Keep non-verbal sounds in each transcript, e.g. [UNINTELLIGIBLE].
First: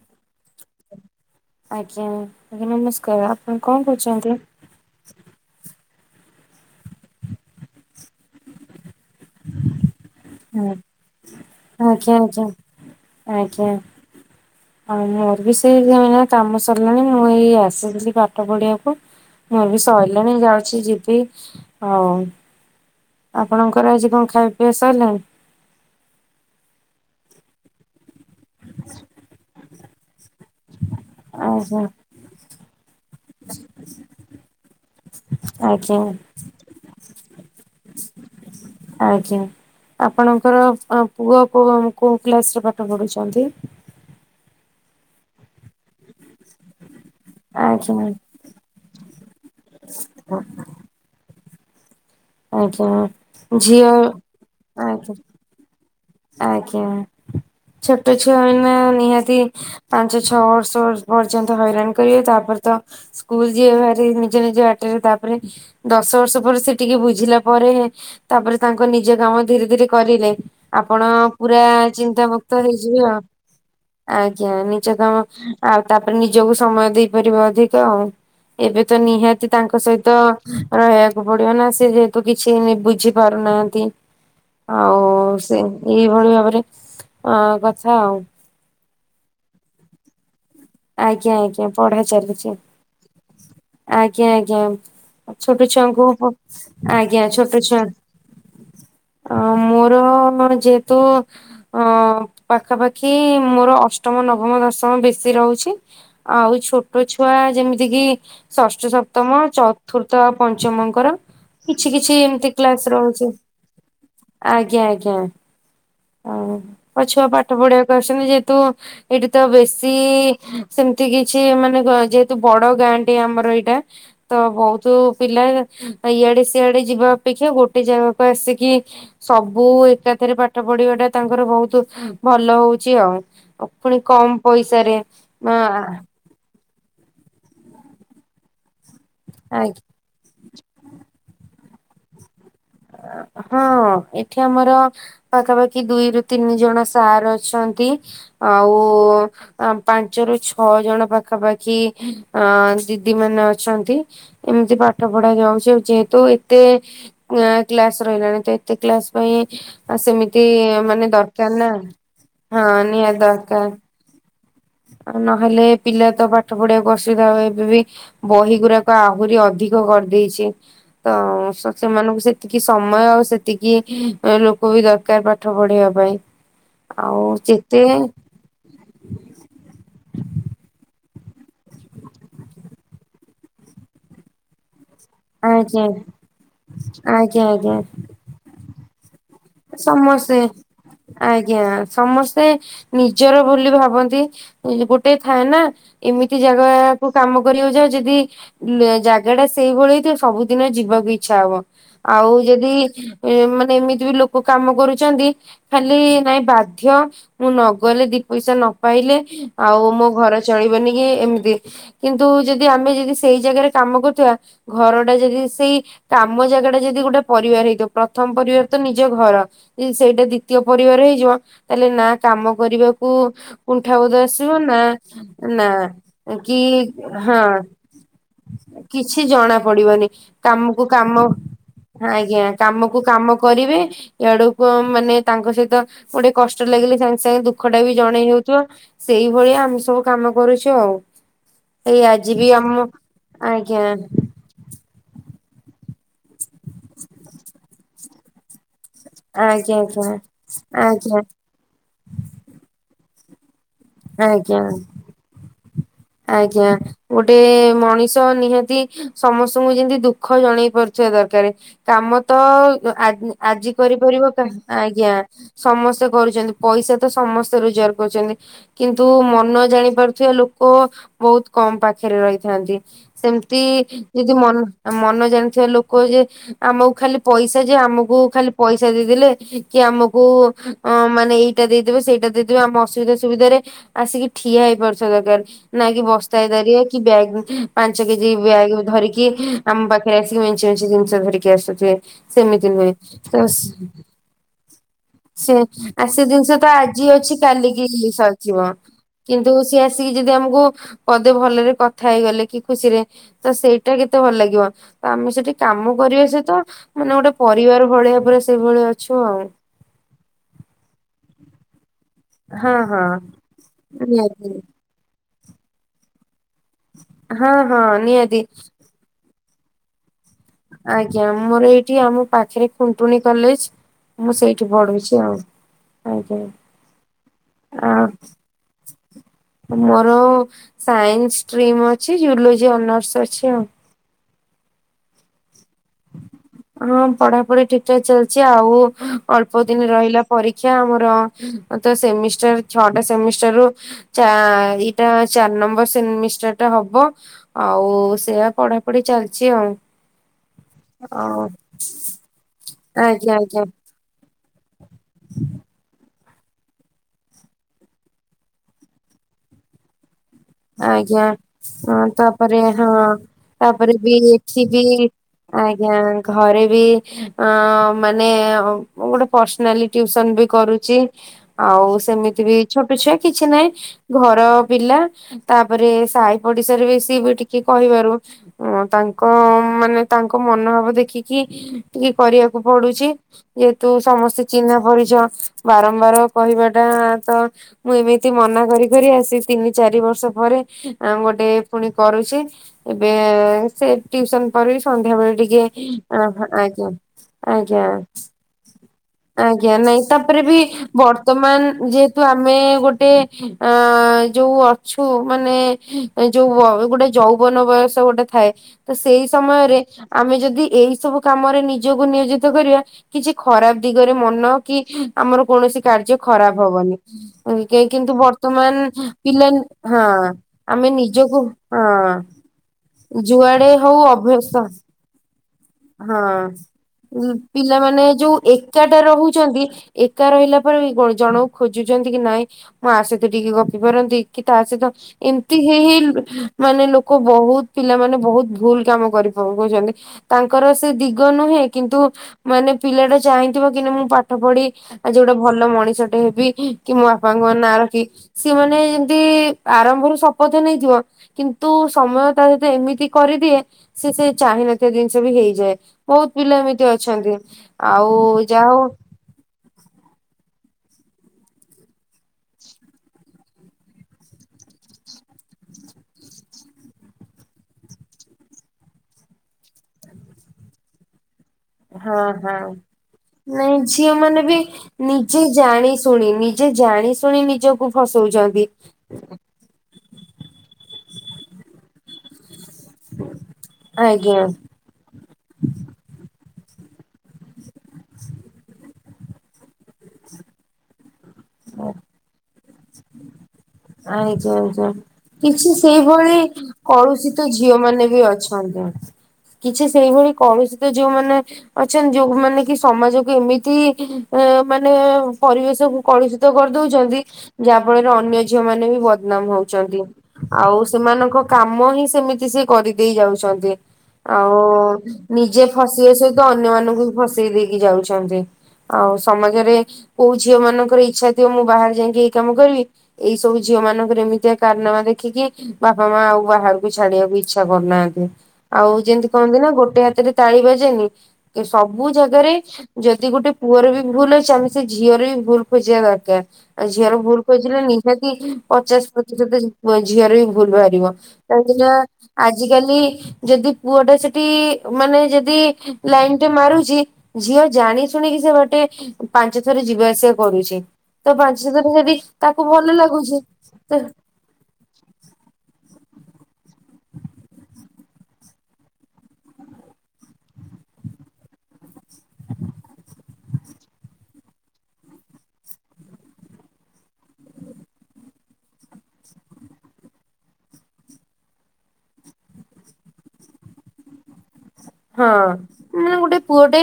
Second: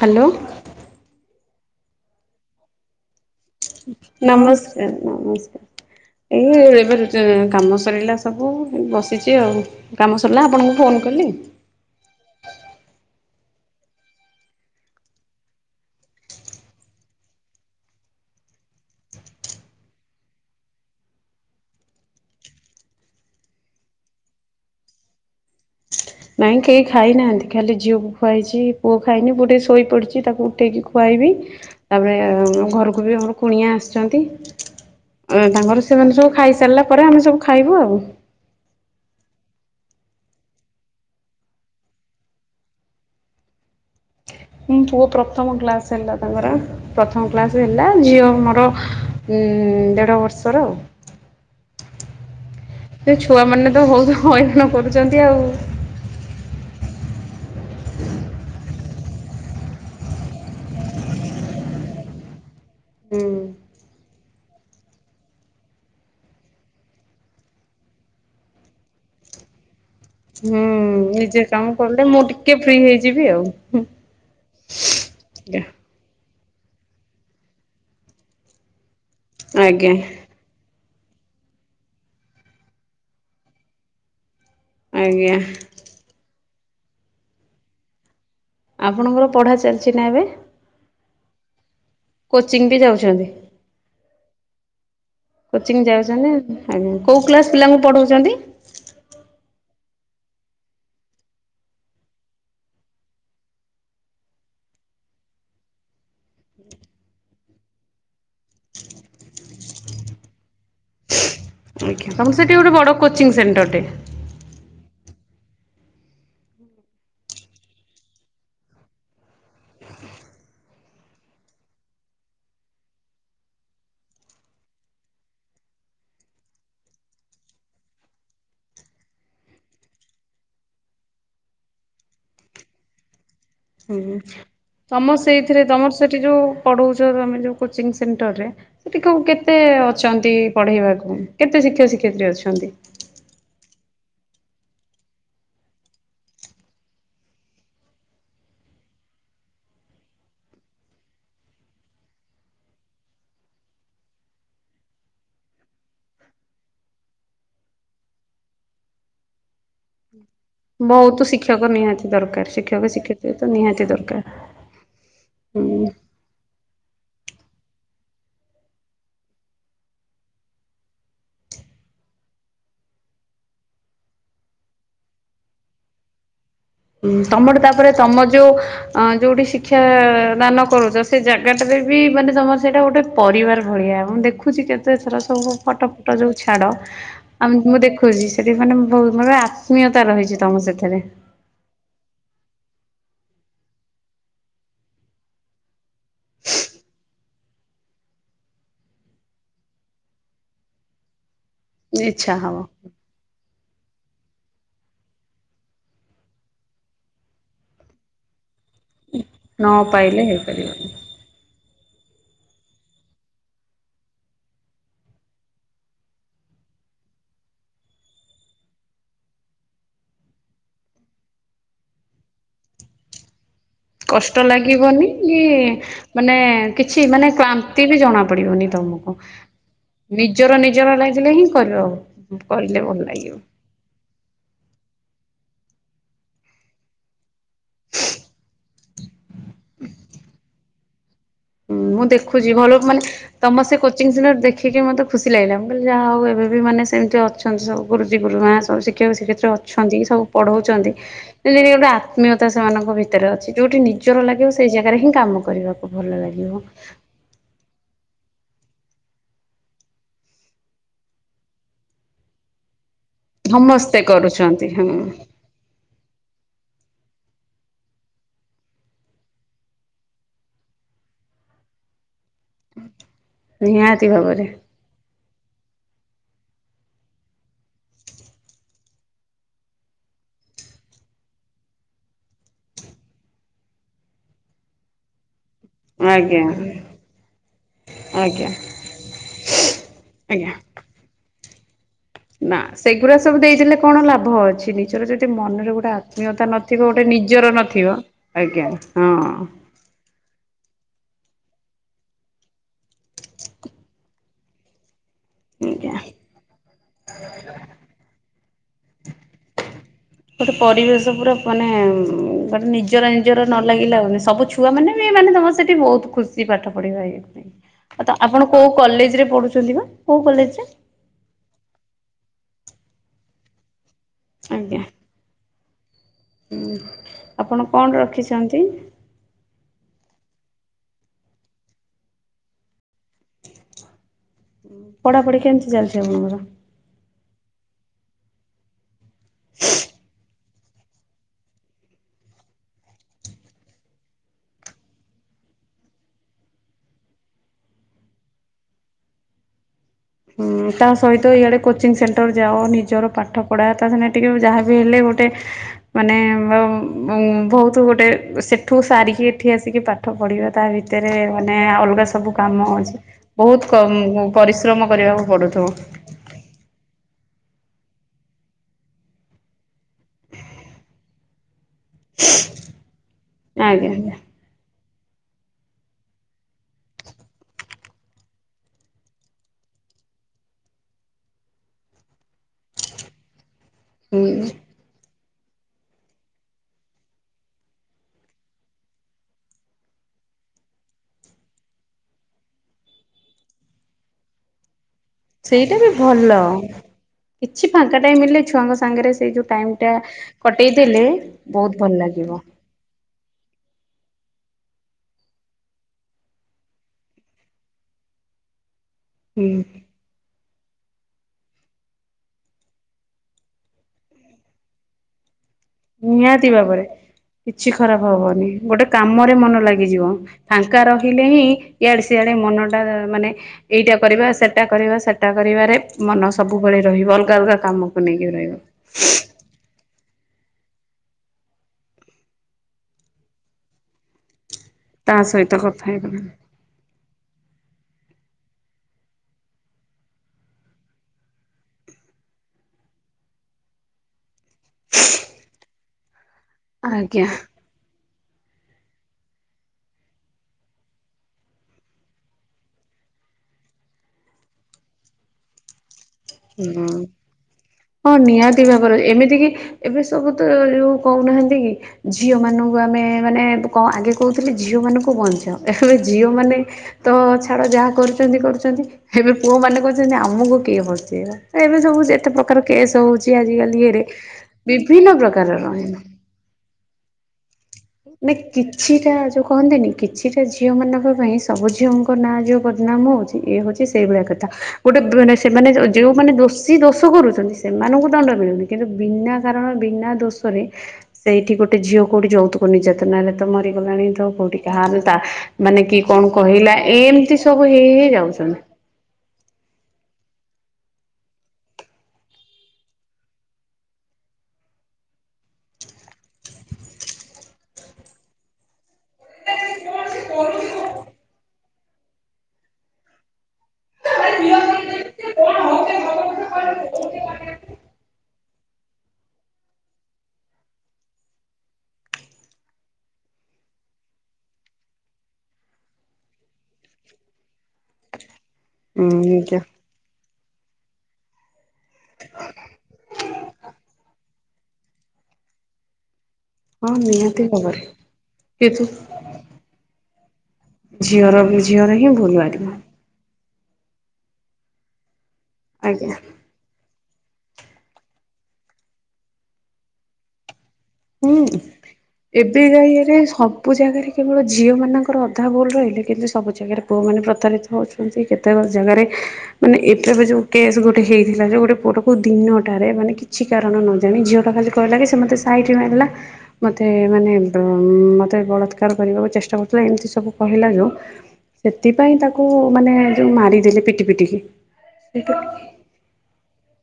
Hello. ଆଜ୍ଞା ଆଜ୍ଞା ନମସ୍କାର। କଣ କରୁଛନ୍ତି? ନମସ୍କାର ନମସ୍କାର। ଏଇ ଏବେ କାମ ସରିଲା ସବୁ ବସିଛି ଆଉ। କାମ ସରିଲା ହୁଁ। ଆପଣଙ୍କୁ ଫୋନ୍ କରିଲି। ଆଜ୍ଞା ଆଜ୍ଞା ଆଜ୍ଞା। ଆଉ ମୋର ବି ସେଇ କାମ ସରିଲାଣି ମୁଁ ଏଇ ଆସିିଥିଲି ପାଠ ପଢିବାକୁ। ମୋର ସରିଲଣି ଯାଉଛି ଯିବି ଆଉ ଆପଣଙ୍କର ଆଜି କଣ ଖାଆ ପିଆ ସାରିଲାଣି? ନାଇଁ କେହି ଖାଇନାହାନ୍ତି ଖାଲି ଝିଅକୁ ଖୁଆଇଛି ପୁଅ ଖାଇନି ଗୋଟେ ଶୋଇ ପଡିଛି ତାକୁ ଉଟେଇକି ଖୁଆଇବି ଆଜ୍ଞା ତାପରେ ଘରକୁ ବି ଆମର କୁଣିଆ ଆସିଛନ୍ତି। ତାଙ୍କର ଆଜ୍ଞା ସେମାନେ ସବୁ ଖାଇସାରିଲା ପରେ ଆମେ ସବୁ ଖାଇବୁ ଆଉ। ଆଜ୍ଞା। ଆପଣଙ୍କର ଅ ପୁଅ କୋଉ କୋଉ କ୍ଲାସ ରେ ପାଠ ପଢୁଛନ୍ତି? ହଁ ପୁଅ ପ୍ରଥମ ଗ୍ଲାସ ହେଲା ତାଙ୍କର ପ୍ରଥମ କ୍ଲାସ ହେଲା ଆଜ୍ଞା ଝିଅ ମୋର ଦେଢ଼ ବର୍ଷର ଆଉ। ସେ ଛୁଆ ଆଜ୍ଞା ମାନେ ତ ଝିଅ ବହୁତ ହଇରାଣ କରୁଛନ୍ତି ଆଜ୍ଞା। ଆଉ। ଆଜ୍ଞା ଛୋଟ ଛୁଆ ମାନେ ନିହାତି ପାଞ୍ଚ ଛଅ ବର୍ଷ ପର୍ଯ୍ୟନ୍ତ ହଇରାଣ କରିବେ ତାପରେ ତ ସ୍କୁଲ ହୁଁ। ଯିବେ ଭାରି ନିଜ ନିଜ ବାଟରେ ତାପରେ ଦଶ ବର୍ଷ ପରେ ସେ ଟିକେ ବୁଝିଲା ପରେ ତାପରେ ତାଙ୍କ ନିଜ କାମ ଧୀରେ ଧୀରେ କରିଲେ ହୁଁ ଆପଣ ନିଜେ ପୁରା କାମ କଲେ ମୁଁ ଟିକେ ଚିନ୍ତାମୁକ୍ତ ଫ୍ରି ହେଇଯିବେ ଆଉ। ହେଇଯିବି ଆଜ୍ଞା ନିଜେ କଣ ଆଉ ତାପରେ ନିଜକୁ ସମୟ ଦେଇପାରିବ ଅଧିକ ଆଉ ଏବେ ତ ନିହାତି ତାଙ୍କ ଆଜ୍ଞା ସହିତ ରହିବାକୁ ପଡିବ ନା ସେ ଯେହେତୁ କିଛି ବୁଝି ପାରୁନାହାନ୍ତି। ଆଜ୍ଞା। ଏଇଭଳିଆ ଭାବରେ ଅ କଥା ଆଉ। ଆପଣଙ୍କର ପଢ଼ା ଚାଲିଛି ନା ଏବେ? ଆଜ୍ଞା ଆଜ୍ଞା ପଢା ଚାଲିଛି। ନିଜେ ଯାଉଛନ୍ତି। ଆଜ୍ଞା ଆଜ୍ଞା। ଛୋଟ କୋଚିଂ ଛୁଆଙ୍କୁ ଯାଉଛନ୍ତି ପୁ କୋଉ ଆଜ୍ଞା କ୍ଲାସ ଛୋଟ ପିଲାଙ୍କୁ ଛୁଆ ପଢଉଛନ୍ତି? ଅ ମୋର ମାନେ ଯେହେତୁ ଆଁ ପାଖାପାଖି ମୋର ଅଷ୍ଟମ ନବମ ଦଶମ ବେଶୀ ରହୁଛି। ଆଉ ଛୋଟ ଛୁଆ ଯେମିତି କିି ଷଷ୍ଠ ସପ୍ତମ ଚତୁର୍ଥ ପଞ୍ଚମଙ୍କର କିଛି ଆଜ୍ଞା କିଛି ତମର ଏମତି ସେଠି ଗୋଟେ ବଡ କ୍ଲାସ କୋଚିଂ ରହୁଛି। ସେଣ୍ଟରଟେ ଆଜ୍ଞା ଆଜ୍ଞା ଆଉ ହୁଁ। ମୋ ଛୁଆ ପାଠ ପଢିବାକୁ ଆସୁଛନ୍ତି ଯେହେତୁ ଏଇଠି ତ ବେଶୀ ସେମିତି କିଛି ମାନେ ଯେହେତୁ ବଡ ଗାଁ ଏ ଆମର ଏଇଟା। ତ ବହୁତ ପିଲା ଇଆଡେ ସିଆଡେ ଯିବା ଅପେକ୍ଷା ଗୋଟେ ଜାଗାକୁ ଆସିକି ସବୁ ଏକାଥରେ ପାଠ ପଢିବା ଟା ତାଙ୍କର ବହୁତ ଭଲ ହଉଛି ଆଉ। ହୁଁ ପୁଣି କମ ପଇସାରେ ମାଆ ଯଉ ପଢଉଛ ତମେ ଯଉ କୋଚିଂସେଣ୍ଟରରେ ସେଠି କେତେ ଆଁ ଅଛନ୍ତି ପଢେଇବାକୁ କେତେ ଶିକ୍ଷକ ଶିକ୍ଷୟତ୍ରୀ ଅଛନ୍ତି? ହଁ। ହଁ ଏଠି ଆମର ପାଖାପାଖି ଦୁଇରୁ ତିନି ଜଣ ସାର୍ ଅଛନ୍ତି। ଆଉ ଆ ପାଞ୍ଚରୁ ଛଅ ଜଣ ପାଖାପାଖି ଅ ଦିଦି ମାନେ ଅଛନ୍ତି। ଏମିତି ପାଠ ପଢା ଯାଉଛି ଯେହେତୁ ଏତେ ନା କ୍ଲାସ୍ ରହିଲାଣି ତ ଏତେ କ୍ଲାସ୍ ପାଇଁ ଆ ସେମିତି ମାନେ ବହୁତ ଦରକାର ଶିକ୍ଷକ ନା ନିହାତି ଦରକାର ଶିକ୍ଷକ ହଁ ନିହାତି ଶିକ୍ଷୟତ୍ରୀ ତ ଦରକାର। ନିହାତି ଦରକାର ଆଉ ନହେଲେ ହୁଁ। ପିଲା ତ ପାଠ ପଢିବାକୁଅସୁବିଧା ହଉ ଏବେ ବି ବହି ଗୁଡାକ ଆହୁରି ଅଧିକ କରିଦେଇଛି ତ ସେମାନଙ୍କୁ ସେତିକି ସମୟ ଆଉ ସେତିକି ଲୋକ ବି ଦରକାର ପାଠ ପଢେଇିବା ପାଇଁ। ହୁଁ ଆଉ ତମର ଯେତେ ତାପରେ ତମ ଯୋଉ ଆଁ ଯେଉଁଠି ଶିକ୍ଷା ଦାନ କରୁଛ ସେ ଜାଗାଟାରେ ବି ମାନେ ତୁମର ସେଇଟା ଗୋଟେ ପରିବାର ଭଳିଆ ମୁଁ ଦେଖ ଦେଖୁଛି କେତେ ଥର ସବୁ ଆଜ୍ଞା ଫଟୋ ଫୁଟ ଯୋଉ ଛାଡ ଆଜ୍ଞା ଆଉ ଆଜ୍ଞା ମୁଁ ଦେଖୁଛି ସେଠି ମାନେ ବହୁ ମେ ଆତ୍ମୀୟତା ସମସ୍ତେ ରହିଛି ତମ ସେଥିରେ। ଆଜ୍ଞା ସମସ୍ତେ ନିଜର ବୋଲି ଭାବନ୍ତି। ଗୋଟେ ଥାଏ ନା ଏମିତି ଜାଗାକୁ କାମ କରିଆକୁ ଯା ଯଦି ଲେ ଜାଗା ଟା ସେଇଭଳି ହେଇଥିବ ସବୁଦିନ ଯିବାକୁ ଇଛା ହବ। ଆଉ ଇଚ୍ଛା ହବ ଯଦି ମାନେ ଏମିତି ବି ଲୋକ କଉ କାମ କରୁଛନ୍ତି ଖାଲି ନାଇଁ ବାଧ୍ୟ ମୁଁ ନ ଗଲେ ଦି ପଇସା ନ ପାଇଲେ ନ ଆଉ ମୋ ପାଇଲେ ଘର ହେଇପାରିବନି ଚଳିବନି କି ଏମତି କିନ୍ତୁ ଯଦି ଆମେ ଯଦି ସେଇ ଜାଗାରେ କାମ କରୁଥିବା ଘରଟା ଯଦି ସେଇ କାମ ଜାଗା ଟା ଯଦି ଗୋଟେ ପରିବାର ହେଇଥିବ ପ୍ରଥମ ପରିବାର ତ ନି ନିଜ ଘର ଯଦି ସେଇଟା ଦ୍ଵିତୀୟ ପରିବାର ହେଇଯିବ ତାହେଲେ ନା କାମ କରିବାକୁ କୁଣ୍ଠା ବଧ କଷ୍ଟ ଆସିବ ନା ଲାଗିବନି କି ନା ମାନେ କି କିଛି ମାନେ ହଁ। କ୍ଳାନ୍ତି ବି ଜଣା ପଡିବନି ତମକୁ କିଛି ଜଣା ପଡିବନି ନିଜର କାମକୁ ନିଜର କାମ ଲାଗିଲେ ହିଁ କରିବ ହ ଆଜ୍ଞା କରିଲେ ଭଲ କାମକୁ କାମ ଲାଗିବ କରିବେ ଇଆଡକୁ ମାନେ ତାଙ୍କ ସହିତ ଗୋଟେ କଷ୍ଟ ଲାଗିଲେ ସାଙ୍ଗେ ସାଙ୍ଗେ ଦୁଃଖ ଟା ବି ଜଣେଇ ହଉଥିବ। ସେଇଭଳିଆ ଆମେ ସବୁ କାମ କରୁଚ ଆଉ। ହୁଁ ଏଇ ମୁଁ ଆଜି ବି ଦେଖୁଛି ଆମ ଭଲ ମାନେ ତମ ସେ ଆଜ୍ଞା କୋଚିଂ ସେଣ୍ଟର ଦେଖିକି ମତେ ଖୁସି ଲାଗିଲା ମୁଁ କହିଲି ଯାହା ହଉ ଏବେ ବି ମାନେ ସେମିତି ଅଛନ୍ତି ଗୁରୁଜୀ ଗୁରୁମା ସବୁ ଶି ଶିକ୍ଷକ ଶିକ୍ଷୟତ୍ରୀ ଆଜ୍ଞା ଅଛନ୍ତି ଆଜ୍ଞା ସବୁ ପଢଉଚନ୍ତି। ଆଜ୍ଞା ଯେତି ଗୋଟେ ଆତ୍ମୀୟତା ସେମାନଙ୍କ ଭିତରେ ଅଛି, ଯୋଉଠି ନିଜର ଲାଗିବ ଆଜ୍ଞା ସେଇ ଜାଗାରେ ହିଁ କାମ କରିବାକୁ ଭଲ ଲାଗେ। ଆଜ୍ଞା ଗୋଟେ ମଣିଷ ନିହାତି ସମସ୍ତଙ୍କୁ ଯେମତି ଦୁଃଖ ଜଣେଇ ପାରୁଥିବା ଦରକାର କାମ ତ ଆ ଆଜି ସମସ୍ତେ କରିପାରିବ କା କରୁଛନ୍ତି ହୁଁ ଆଜ୍ଞା। ସମସ୍ତେ କରୁଚନ୍ତି ପଇସା ତ ସମସ୍ତେ ରୋଜଗାର କରୁଚନ୍ତି। କିନ୍ତୁ ମନ ଜାଣି ପାରୁଥିବା ଲୋ ଲୋକ ବହୁତ କମ୍ ପାଖରେ ରହିଥାନ୍ତି ସେମିତି ନିହାତି ଯଦି ଭାବରେ। ମନ ଆ ମନ ଜାଣିଥିବା ଲୋକ ଯେ ଆମକୁ ଖାଲି ପଇସା ଯେ ଆମକୁ ଖାଲି ପଇସା ଦେଇଦେଲେ କି ଆମକୁ ଅଁ ମାନେ ଏଇଟା ଦେଇଦେବେ ସେଇଟା ଦେଇଦେବେ ଆମ ଅସୁବିଧା ସୁବିଧାରେ ଆସିକି ଠିଆ ହେଇପାରୁଥିବା ଦରକାର। ନାଇଁ କି ବସ୍ତା ଆଜ୍ଞା ହେ ଦାରିଆ କି ବ୍ୟାଗ୍ ପାଞ୍ଚ କେଜି ଆଜ୍ଞା ବ୍ୟାଗ ଧରିକି ଆମ ବା ଫେରେ ସେ ଆଜ୍ଞା। ମେଞ୍ଚେ ମେଞ୍ଚେ ଜିନିଷ ଧରିକି ଆସୁଥିବେ। ନା ସେମିତି ନୁହେଁ ସେଗୁଡା ସବୁ ତ ଦେଇଦେଲେ କଣ ଲାଭ ଅଛି ନିଜର ଯଦି ସେ ମନରେ ଗୋଟେ ଆ ସେ ଆତ୍ମୀୟତା ନ ଜିନିଷ ତ ନଥିବ ଆଜି ଗୋଟେ ଅଛି ନିଜର କାଲିକି ନଥିବ ସରିଯିବ। ଆଜ୍ଞା ହଁ। କିନ୍ତୁ ସିଏ ଆସିକି ଯଦି ଆମକୁ ପଦେ ଭଲରେ କଥା ହେଇଗଲେ କି ଖୁସିରେ ତ ସେଇଟା କେତେ ଭଲ ଲାଗିବ। ତ ଆମେ ସେଠି ଆଜ୍ଞା। କରିବା ସହିତ ମାନେ ଗୋଟେ ପରିବାର ଭଳିଆ ପରେ ସେଇଭଳି ଅଛୁ ଆଉ। ଗୋଟେ ପରିବେଶ ପୁରା ବନେ। ମାନେ ହଁ ହଁ ନିଜର ନିଜର ନ ଲାଗିଲା ହଉନି ସବୁ ନିହାତି ଛୁଆମାନେ ବି ମାନେ ତମେ ସେଠି ବହୁତ ଖୁସି ପାଠ ପଢେଇବା ଏ ହଁ ହଁ ଏମ୍ତୀ ନିହାତି ଆପଣ କୋଉ କଲେଜରେ ପଢୁଛନ୍ତି ବା କୋଉ କଲେଜରେ? ଆଜ୍ଞା ମୋର ଏଇଠି ଆମ ପାଖରେ ଖୁଣ୍ଟୁଣି କଲେଜ୍। ମୁଁ ସେଇଠି ପଢୁଛି ଆଉ। ଆଜ୍ଞା ହଁ, ଆପଣ ଆ କଣ ରଖିଛନ୍ତି? ମୋର ସାଇନ୍ସ ଷ୍ଟ୍ରିମ ଅଛି ଜୁଲୋଜି ଅନର୍ସ ଅଛି ଆଉ। ପଢାପଢି କେମିତି ଚାଲିଛି ଆପଣଙ୍କର। ହ, ପଢାପଢି ଠିକ ଠାକ୍ ଚାଲିଚି ଆଉ ଅଳ୍ପ ଦିନ ରହିଲା। ପରୀକ୍ଷା ଆମର ତ ସେମିଷ୍ଟାର ଛଅଟା ସେମିଷ୍ଟାର ରୁ ଚାରିଟା ଚାରି ନମ୍ବର ସେମିଷ୍ଟାର ଟା ହବ। ଆଉ ସେୟା ପଢାପଢି ଚାଲିଚି ଆଉ। ହୁଁ, ତା ସହିତ ଆଉ ଏଇଆଡ଼େ କୋଚିଂ ସେଣ୍ଟର ଯାଅ ନିଜର ଆଜ୍ଞା ପାଠ ଆଜ୍ଞା ପଢ଼ା ତା ସ ଟିକେ ଯାହାବି ହେଲେ ଗୋଟେ ମାନେ ଉ ବହୁତ ଗୋଟେ ସେଠୁ ସାରିକି ଏଠି ଆସିକି ପାଠ ପଢିବା ତା ଭିତରେ ଆଜ୍ଞା ମାନେ ଅଲଗା ହଁ ସବୁ କାମ ତାପରେ ହଁ ଅଛି ବହୁତ୍ ତାପରେ କମ୍ ବି ଏଠି ପରିଶ୍ରମ ବି କରିବାକୁ ଆଚ୍ଛା ହଉ। ଆଜ୍ଞା ଘରେ ବି ମାନେ ଗୋଟେ ପର୍ସନାଲି ଟିୟୁସନ ବି କରୁଚି। ଆଉ ସେମିତି ବି ଛୋଟ ଛୁଆ କିଛି ନାହିଁ ଆଜ୍ଞା ଆଜ୍ଞା ଘର ପିଲା। ତାପରେ ସାହି ପଡିଶାରେ ବେଶୀ ବି ଏବେ ଟିକେ କହିବାରୁ ହ ତାଙ୍କ ମାନେ ତାଙ୍କ ମନଭାବ ଦେଖିକି ଟିକେ କରିବାକୁ ପଡୁଛି। ଯେହେତୁ ହୁଁ। ସମସ୍ତେ ଚିହ୍ନା ପରିଚୟ। ବାରମ୍ବାର କହିବା ଟା ତ ମୁଁ ଏମିତି ମନା କରି କରି ଆସି ତିନି ଚାରି ବର୍ଷ ପରେ ମୁଁ ଗୋଟେ ପୁଣି କରୁଛି। ଏବେ ସେ ଟିୟୁସନ ପରେ ବି ସନ୍ଧ୍ୟା ବେଳେ ଟିକେ ସେଇଟା ବି ଭଲ ଆଜ୍ଞା। କିଛି ଆଜ୍ଞା ଫାଙ୍କା ଟାଇମ ମିଳିଲେ ଛୁଆଙ୍କ ସାଙ୍ଗରେ ସେଇ ଯୋଉ ଟାଇମ ଆଜ୍ଞା ଟା ନାଇଁ ତାପରେ ବି କଟେଇ ଦେଲେ ବହୁତ ବର୍ତ୍ତମାନ ଭଲ ଯେ ହେତୁ ଲାଗିବ ଆମେ ଗୋଟେ ଅ ଯୋଉ ଅଛୁ। କୁ ମାନେ ଯୋଉ ଗୋଟେ ଯୌବନ ବୟସ ଗୋଟେ ଥାଏ। ସେଇ ହୁଁ। ସମୟରେ ଆମେ ଯଦି ଏଇ ସବୁ କାମରେ ନିଜକୁ ନିୟୋଜିତ କରିବା। କିଛି ଖରାପ ଦିଗରେ ମନ କି ଆମର କୌଣସି କାର୍ଯ୍ୟ ନିହାତି ଖରାପ ଭାବରେ ହବନି। କିଛି କି- କିନ୍ତୁ ଖରାପ ହବନି ଗୋଟେ ବର୍ତ୍ତମାନ କାମରେ ପିଲା ମନ ଲାଗି ହଁ ଯିବ ଫାଙ୍କା ଆମେ ରହିଲେ ନିଜକୁ ହିଁ ହଁ ଇଆଡେ ସିଆଡେ ମନ ଟା ମାନେ ଯୁଆଡେ ହଉ ଏଇଟା କରିବା ଅଭ୍ୟସ୍ତ ସେଟା କରିବା ସେ ଟା କରିବାରେ ମନ ହଁ। ସବୁବେଳେ ରହିବ ଅଲଗା ଅଲଗା କାମକୁ ନେଇକି ରହିବ। ଏକା ଟା ରହୁଚନ୍ତି ଏକା ରହିଲା ପରେ ଜଣକୁ ଖୋଜୁଚନ୍ତି କି ନାଇଁ ଆ ସହିତ ଟିକେ ଗପି ପାରନ୍ତି କି ତା ସହିତ ତା ସହିତ ଏମିତି ହେଇ କଥା ହେଇ ହେଇଗଲାଣି ମାନେ ଲୋକ ବହୁତ ପିଲାମାନେ ବହୁତ ଭୁଲ କାମ କରିପକୋଉଚନ୍ତି ତାଙ୍କର ସେ ଦିଗ ନୁହେଁ କିନ୍ତୁ ମାନେ ପିଲା ଟା ଚାହିଁଥିବ କିନା ମୁଁ ପା ପାଠ ପଢି ଆଜି ଗୋଟେ ଭଲ ମଣିଷଟେ ହେବି କି ମୋ ଆଜ୍ଞା। ବାପାଙ୍କ ନାଁ ରଖି ସିଏ ମାନେ ଯେମିତି ଆରମ୍ଭରୁ ଶପଥ ନେଇଥିବ। କିନ୍ତୁ ସମୟ ତା ସହିତ ଏମିତି କରିଦିଏ ସେ ସେ ଚାହିଁନଥିବା ଜିନିଷ ବି ହେଇଯାଏ। ବହୁତ ପିଲା ଏମିତି ହୁଁ। ଅଛନ୍ତି ହଁ ଆଉ ନିହାତି ଯାହା ହଉ ଭାବରେ ଏମିତି କିି ଏବେ ସବୁ ତ ଯେଉଁ କହୁନାହାନ୍ତି କି ଝିଅ ମାନଙ୍କୁ ଆମେ ମାନେ କଣ ଆଗେ କହୁଥିଲେ ଝିଅ ମାନଙ୍କୁ ବଞ୍ଚାଅ ଏବେ ଝିଅ ମାନେ ତ ଛାଡ ଯାହା କରୁଚନ୍ତି କରୁଚନ୍ତି ଏବେ ପୁଅ ମାନେ କହୁଚନ୍ତି ଆମକୁ କିଏ ପୋଷିବ ଏବେ ସବୁ ହଁ ଯେତେ ହଁ ପ୍ରକାର କେସ୍ ହଉଚି ନାଇଁ ଆଜିକାଲି ଇଏରେ ଝିଅ ମାନେ ବି ବିଭିନ୍ନ ପ୍ରକାର ର। ସେ ଜାଣି ଶୁଣି ନିଜକୁ ଫସଉଚନ୍ତି। କୁହନ୍ତିନି କିଛିଟା ଝିଅମାନଙ୍କ ପାଇଁ ସବୁ ଝିଅଙ୍କ ନାଁ ଯଉଁ ବଦନାମ ହଉଚି ଇଏ ହଉଛି ସେଇ ଭଳିଆ ଆଜ୍ଞା କଥା। ଗୋଟେ ଦୋ ସେମାନେ ଯେଉଁମାନେ ଦୋଷୀ ଦୋଷ କରୁଚନ୍ତି ସେମାନଙ୍କୁ ଦଣ୍ଡ ମିଳୁନି କିନ୍ତୁ ବିନା କାରଣ ବିନା ଦୋଷ ରେ ସେଇଠି ଗୋଟେ ଝିଅ କୁ ଯୌତୁକ ନିର୍ଯାତନାରେ ତ ମରିଗଲାଣି ତ କାଇ କୋଉଠି କହୁଛ କାହାର ତା କିଛି ମାନେ କି କଣ ସେଇଭଳି କହିଲା ଏମିତି କଳୁଷିତ ସବୁ ଝିଅ ହେଇ ମାନେ ହେଇ ବି ଯାଉଛନ୍ତି। ଅଛନ୍ତି କିଛି ସେଇଭଳି କଳୁଷିତ ଯୋଉମାନେ ଅଛନ୍ତି ଯୋଉ ମାନେ କି ସମାଜକୁ ଏମିତି ମାନେ ପରିବେଶକୁ କଳୁଷିତ କରିଦଉଚନ୍ତି। ଯାହା ଫଳରେ ଅନ୍ୟ ଝିଅ ମାନେ ବି ବଦନାମ ହଉଚନ୍ତି ଆଉ ସେମାନଙ୍କ- କାମ ହିଁ ସେମିତି ସେ କରିଦେଇ ଯାଉଛନ୍ତି। ଆଉ ନିଜେ ଫସିବେ ସହିତ ଅନ୍ୟ ମାନଙ୍କୁ ଫସେଇ ଦେଇକି ଯାଉଛନ୍ତି। ଆଉ ସମାଜରେ କୋଉ ଝିଅ ମାନଙ୍କର ଇଚ୍ଛା ଥିବ ମୁଁ ବାହାରେ ଯାଇକି ଏଇ କାମ କରିବି ଏଇ ସବୁ ଝିଅ ମାନଙ୍କର ଏମିତିଆ କାରାନାମା ଦେଖିକି ବାପା ମା ଆଉ ବାହାରକୁ ଛାଡିବାକୁ ଇଚ୍ଛା କରୁନାହାନ୍ତି। ଆଉ ହୁଁ ଯେମିତି ନିଜ କହନ୍ତି ନା ଗୋଟେ ହାତରେ ତାଳିି ବାଜେନି। ସବୁ ଜାଗାରେ ଯଦି ଗୋଟେ ପୁଅର ବି ଭୁଲ୍ ଅଛି ଆମେ ସେ ଝିଅର ବି ଭୁଲ ଖୋଜିବା ଦରକାର। ଆଉ ହଁ ଝିଅର ଭୁଲ୍ ନିହାତି ଖୋଜିଲେ ଭାବରେ ନିହାତି କିନ୍ତୁ ପଚାଶ ଝିଅ ର ବି ଭୁଲ ବାହାରିବ ଝିଅର ଝିଅର କାହିଁକିନା ହିଁ ଭୁଲ ଆଜି ବାହାରିବ କାଲି ଯଦି ପୁଅଟା ସେଠି ମାନେ ଯଦି ଆଜ୍ଞା ଲାଇନ ଗୋଟେ ମାରୁଛି ଝିଅ ଜାଣି ଶୁଣିକି ସେବାଟେ ପାଞ୍ଚ ଥର ଯିବା ଆସିବା କରୁଛି। ତ ହୁଁ ପାଞ୍ଚ ଥର ଯଦି ତାକୁ ଏବେଗା ଭଲ ଇଏରେ ଲାଗୁଛି ସବୁ ତ ଜାଗାରେ କେବଳ ଝିଅ ମାନଙ୍କର ଅଧା ଭୁଲ ରହିଲେ କିନ୍ତୁ ସବୁ ଜାଗାରେ ପୁଅମାନେ ପ୍ରତାରିତ ହେଉଛନ୍ତି। କେତେକ ଜାଗାରେ ମାନେ ଏଥର ଯୋଉ କେସ୍ ଗୋଟେ ହେଇଥିଲା। ଯୋଉ ଗୋଟେ ପୁଅଟାକୁ ଦିନଟାରେ ମାନେ କିଛି କାରଣ ନ ଜାଣି ଝିଅ ଟା ଖାଲି କହିଲା କି ସେ ମତେ ସାଇଟ ମାରିଲା ମୋତେ ମାନେ ଉଁ ମୋତେ ବଳାତ୍କାର କରିବାକୁ ଚେଷ୍ଟା କରୁଥିଲା। ଏମିତି ସବୁ କହିଲା ଯୋଉ ସେଥିପାଇଁ ତାକୁ ମାନେ ଯୋଉ ମାରିଦେଲେ ପିଟି ପିଟିକି। ହଁ ସେଇଟା ମାନେ ଗୋଟେ ପୁଅଟେ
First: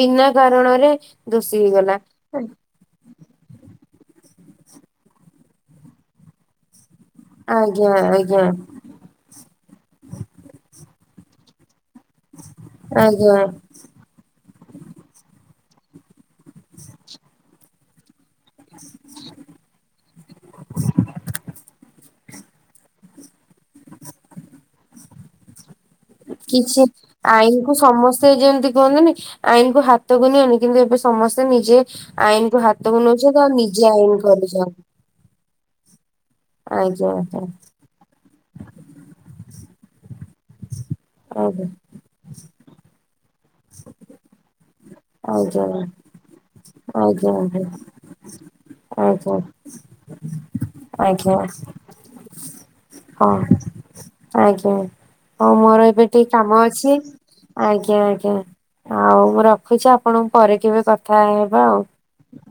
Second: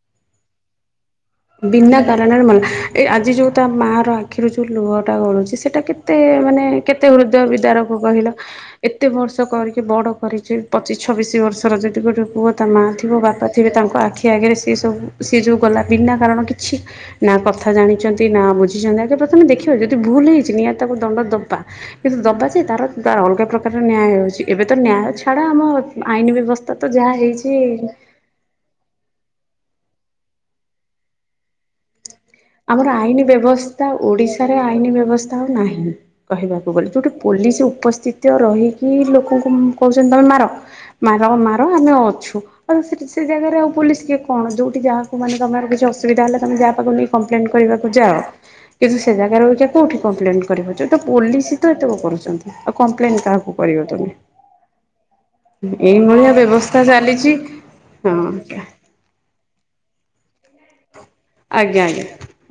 ବିନା କାରଣରେ ଦୋଷୀ ହେଇଗଲା। ବିନା କାରଣ [UNINTELLIGIBLE] ଆଜି ଯୋଉ ତା ମାଆର ଆଖିରୁ ଯୋଉ ଲୁହଟା ଗଳୁଛି। ସେଇଟା କେତେ ମାନେ କେତେ ହୃଦୟ ଆଜ୍ଞା ବିଦାରକୁ କହିଲ ଆଜ୍ଞା ଏତେ ବର୍ଷ କରିକି ବଡ କରିଛି। ପଚିଶ ଛବିଶ ବର୍ଷ ର ଯଦି ଗୋଟେ ପୁଅ ତା ମାଆ ଥିବ ଆଜ୍ଞା ବାପା ଥିବେ ତାଙ୍କ ଆଖି ଆଗରେ ସିଏ ସବୁ ସିଏ ଯୋଉ ଗଲା ବିନା କାରଣ କିଛି ନା କଥା ଜାଣିଛନ୍ତି ନାଁ ବୁଝିଛନ୍ତି ଆଗେ ପ୍ରଥମେ ଦେଖିବା ଯଦି ଭୁଲ ହେଇଛି ନିଆ ତାକୁ ଦଣ୍ଡ ଦବା। କିନ୍ତୁ ଦବା ଯେ ତାର ତ ଅଲଗା ପ୍ରକାର ନ୍ୟାୟ ହେଉଛି ଏବେ ତ ନ୍ୟାୟ ଛାଡ଼ ଆମ ଆଇନ ବ୍ୟବସ୍ଥା ତ ଯାହା ହେଇଛି। ସେ ଯେମିତି କୁହନ୍ତିନି ଆଇନକୁୁ ହାତକୁ ନିଅନି କିନ୍ତୁ ଏବେ ସମସ୍ତେ ନିଜେ ଆଇନକୁ ଆମର ହାତକୁ ଆଇନ ନଉଛନ୍ତି ଆଉ ନିଜେ ବ୍ୟବସ୍ଥା ଆଇନ ଓଡିଶାରେ କରୁଛନ୍ତି। ଆଇନ ବ୍ୟବସ୍ଥା ତା ଆଉ ନାହିଁ କହିବାକୁ ଗଲେ ଆଜ୍ଞା ଯୋଉଟେ ଆଜ୍ଞା ପୋଲିସ ଉପସ୍ଥିତ ତ ରହିକି ଲୋକଙ୍କୁ କହୁଛନ୍ତି ତମେ ମାର ମାର ମାର ଆମେ ଅଛୁ। ଆଉ ସେ ସେ ଜାଗାରେ ଆଉ ପୋଲିସ କିଏ କଣ ଯୋଉଠି ଯାହା ମେ ତମର ଆଜ୍ଞା କିଛି ଅସୁବିଧା ହେଲା ତମେ ଯାହା ପାକୁନେଇ ଆଜ୍ଞା କମ୍ପ୍ଲେନ୍ କରିବାକୁ ଯାଅ। କିନ୍ତୁ ଆଜ୍ଞା ସେ ଆଜ୍ଞା ଜାଗାରେ ରଉଚି କୋଉଠି କମ୍ପ୍ଲେନ କରିବ। ଯୋଉଠି ତ ଆଜ୍ଞା ପୋଲିସ ତ [UNINTELLIGIBLE] କରୁଛନ୍ତି ଆଉ କମ୍ପ୍ଲେନ କାହାକୁ ହଁ କରିବ ତୁମେ। ଆଜ୍ଞା ହଉ ମୋର ଏବେ ଟିକେ କାମ ବ୍ୟବସ୍ଥା ଅଛି ଚାଲିଛି। ଆଜ୍ଞା ଆଜ୍ଞା। ଆଉ ମୁଁ ରଖୁଛି ଆପଣଙ୍କୁ ପରେ କେବେ କଥା ହେବା ଆଉ। ଆଜ୍ଞା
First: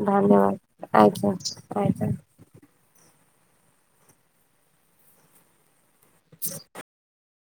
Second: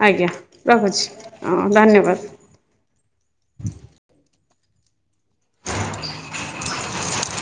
ଆଜ୍ଞା ଆଜ୍ଞା ରଖୁଛି ଧନ୍ୟବାଦ ଆଜ୍ଞା ହଁ ଆଜ୍ଞା। ଧନ୍ୟବାଦ।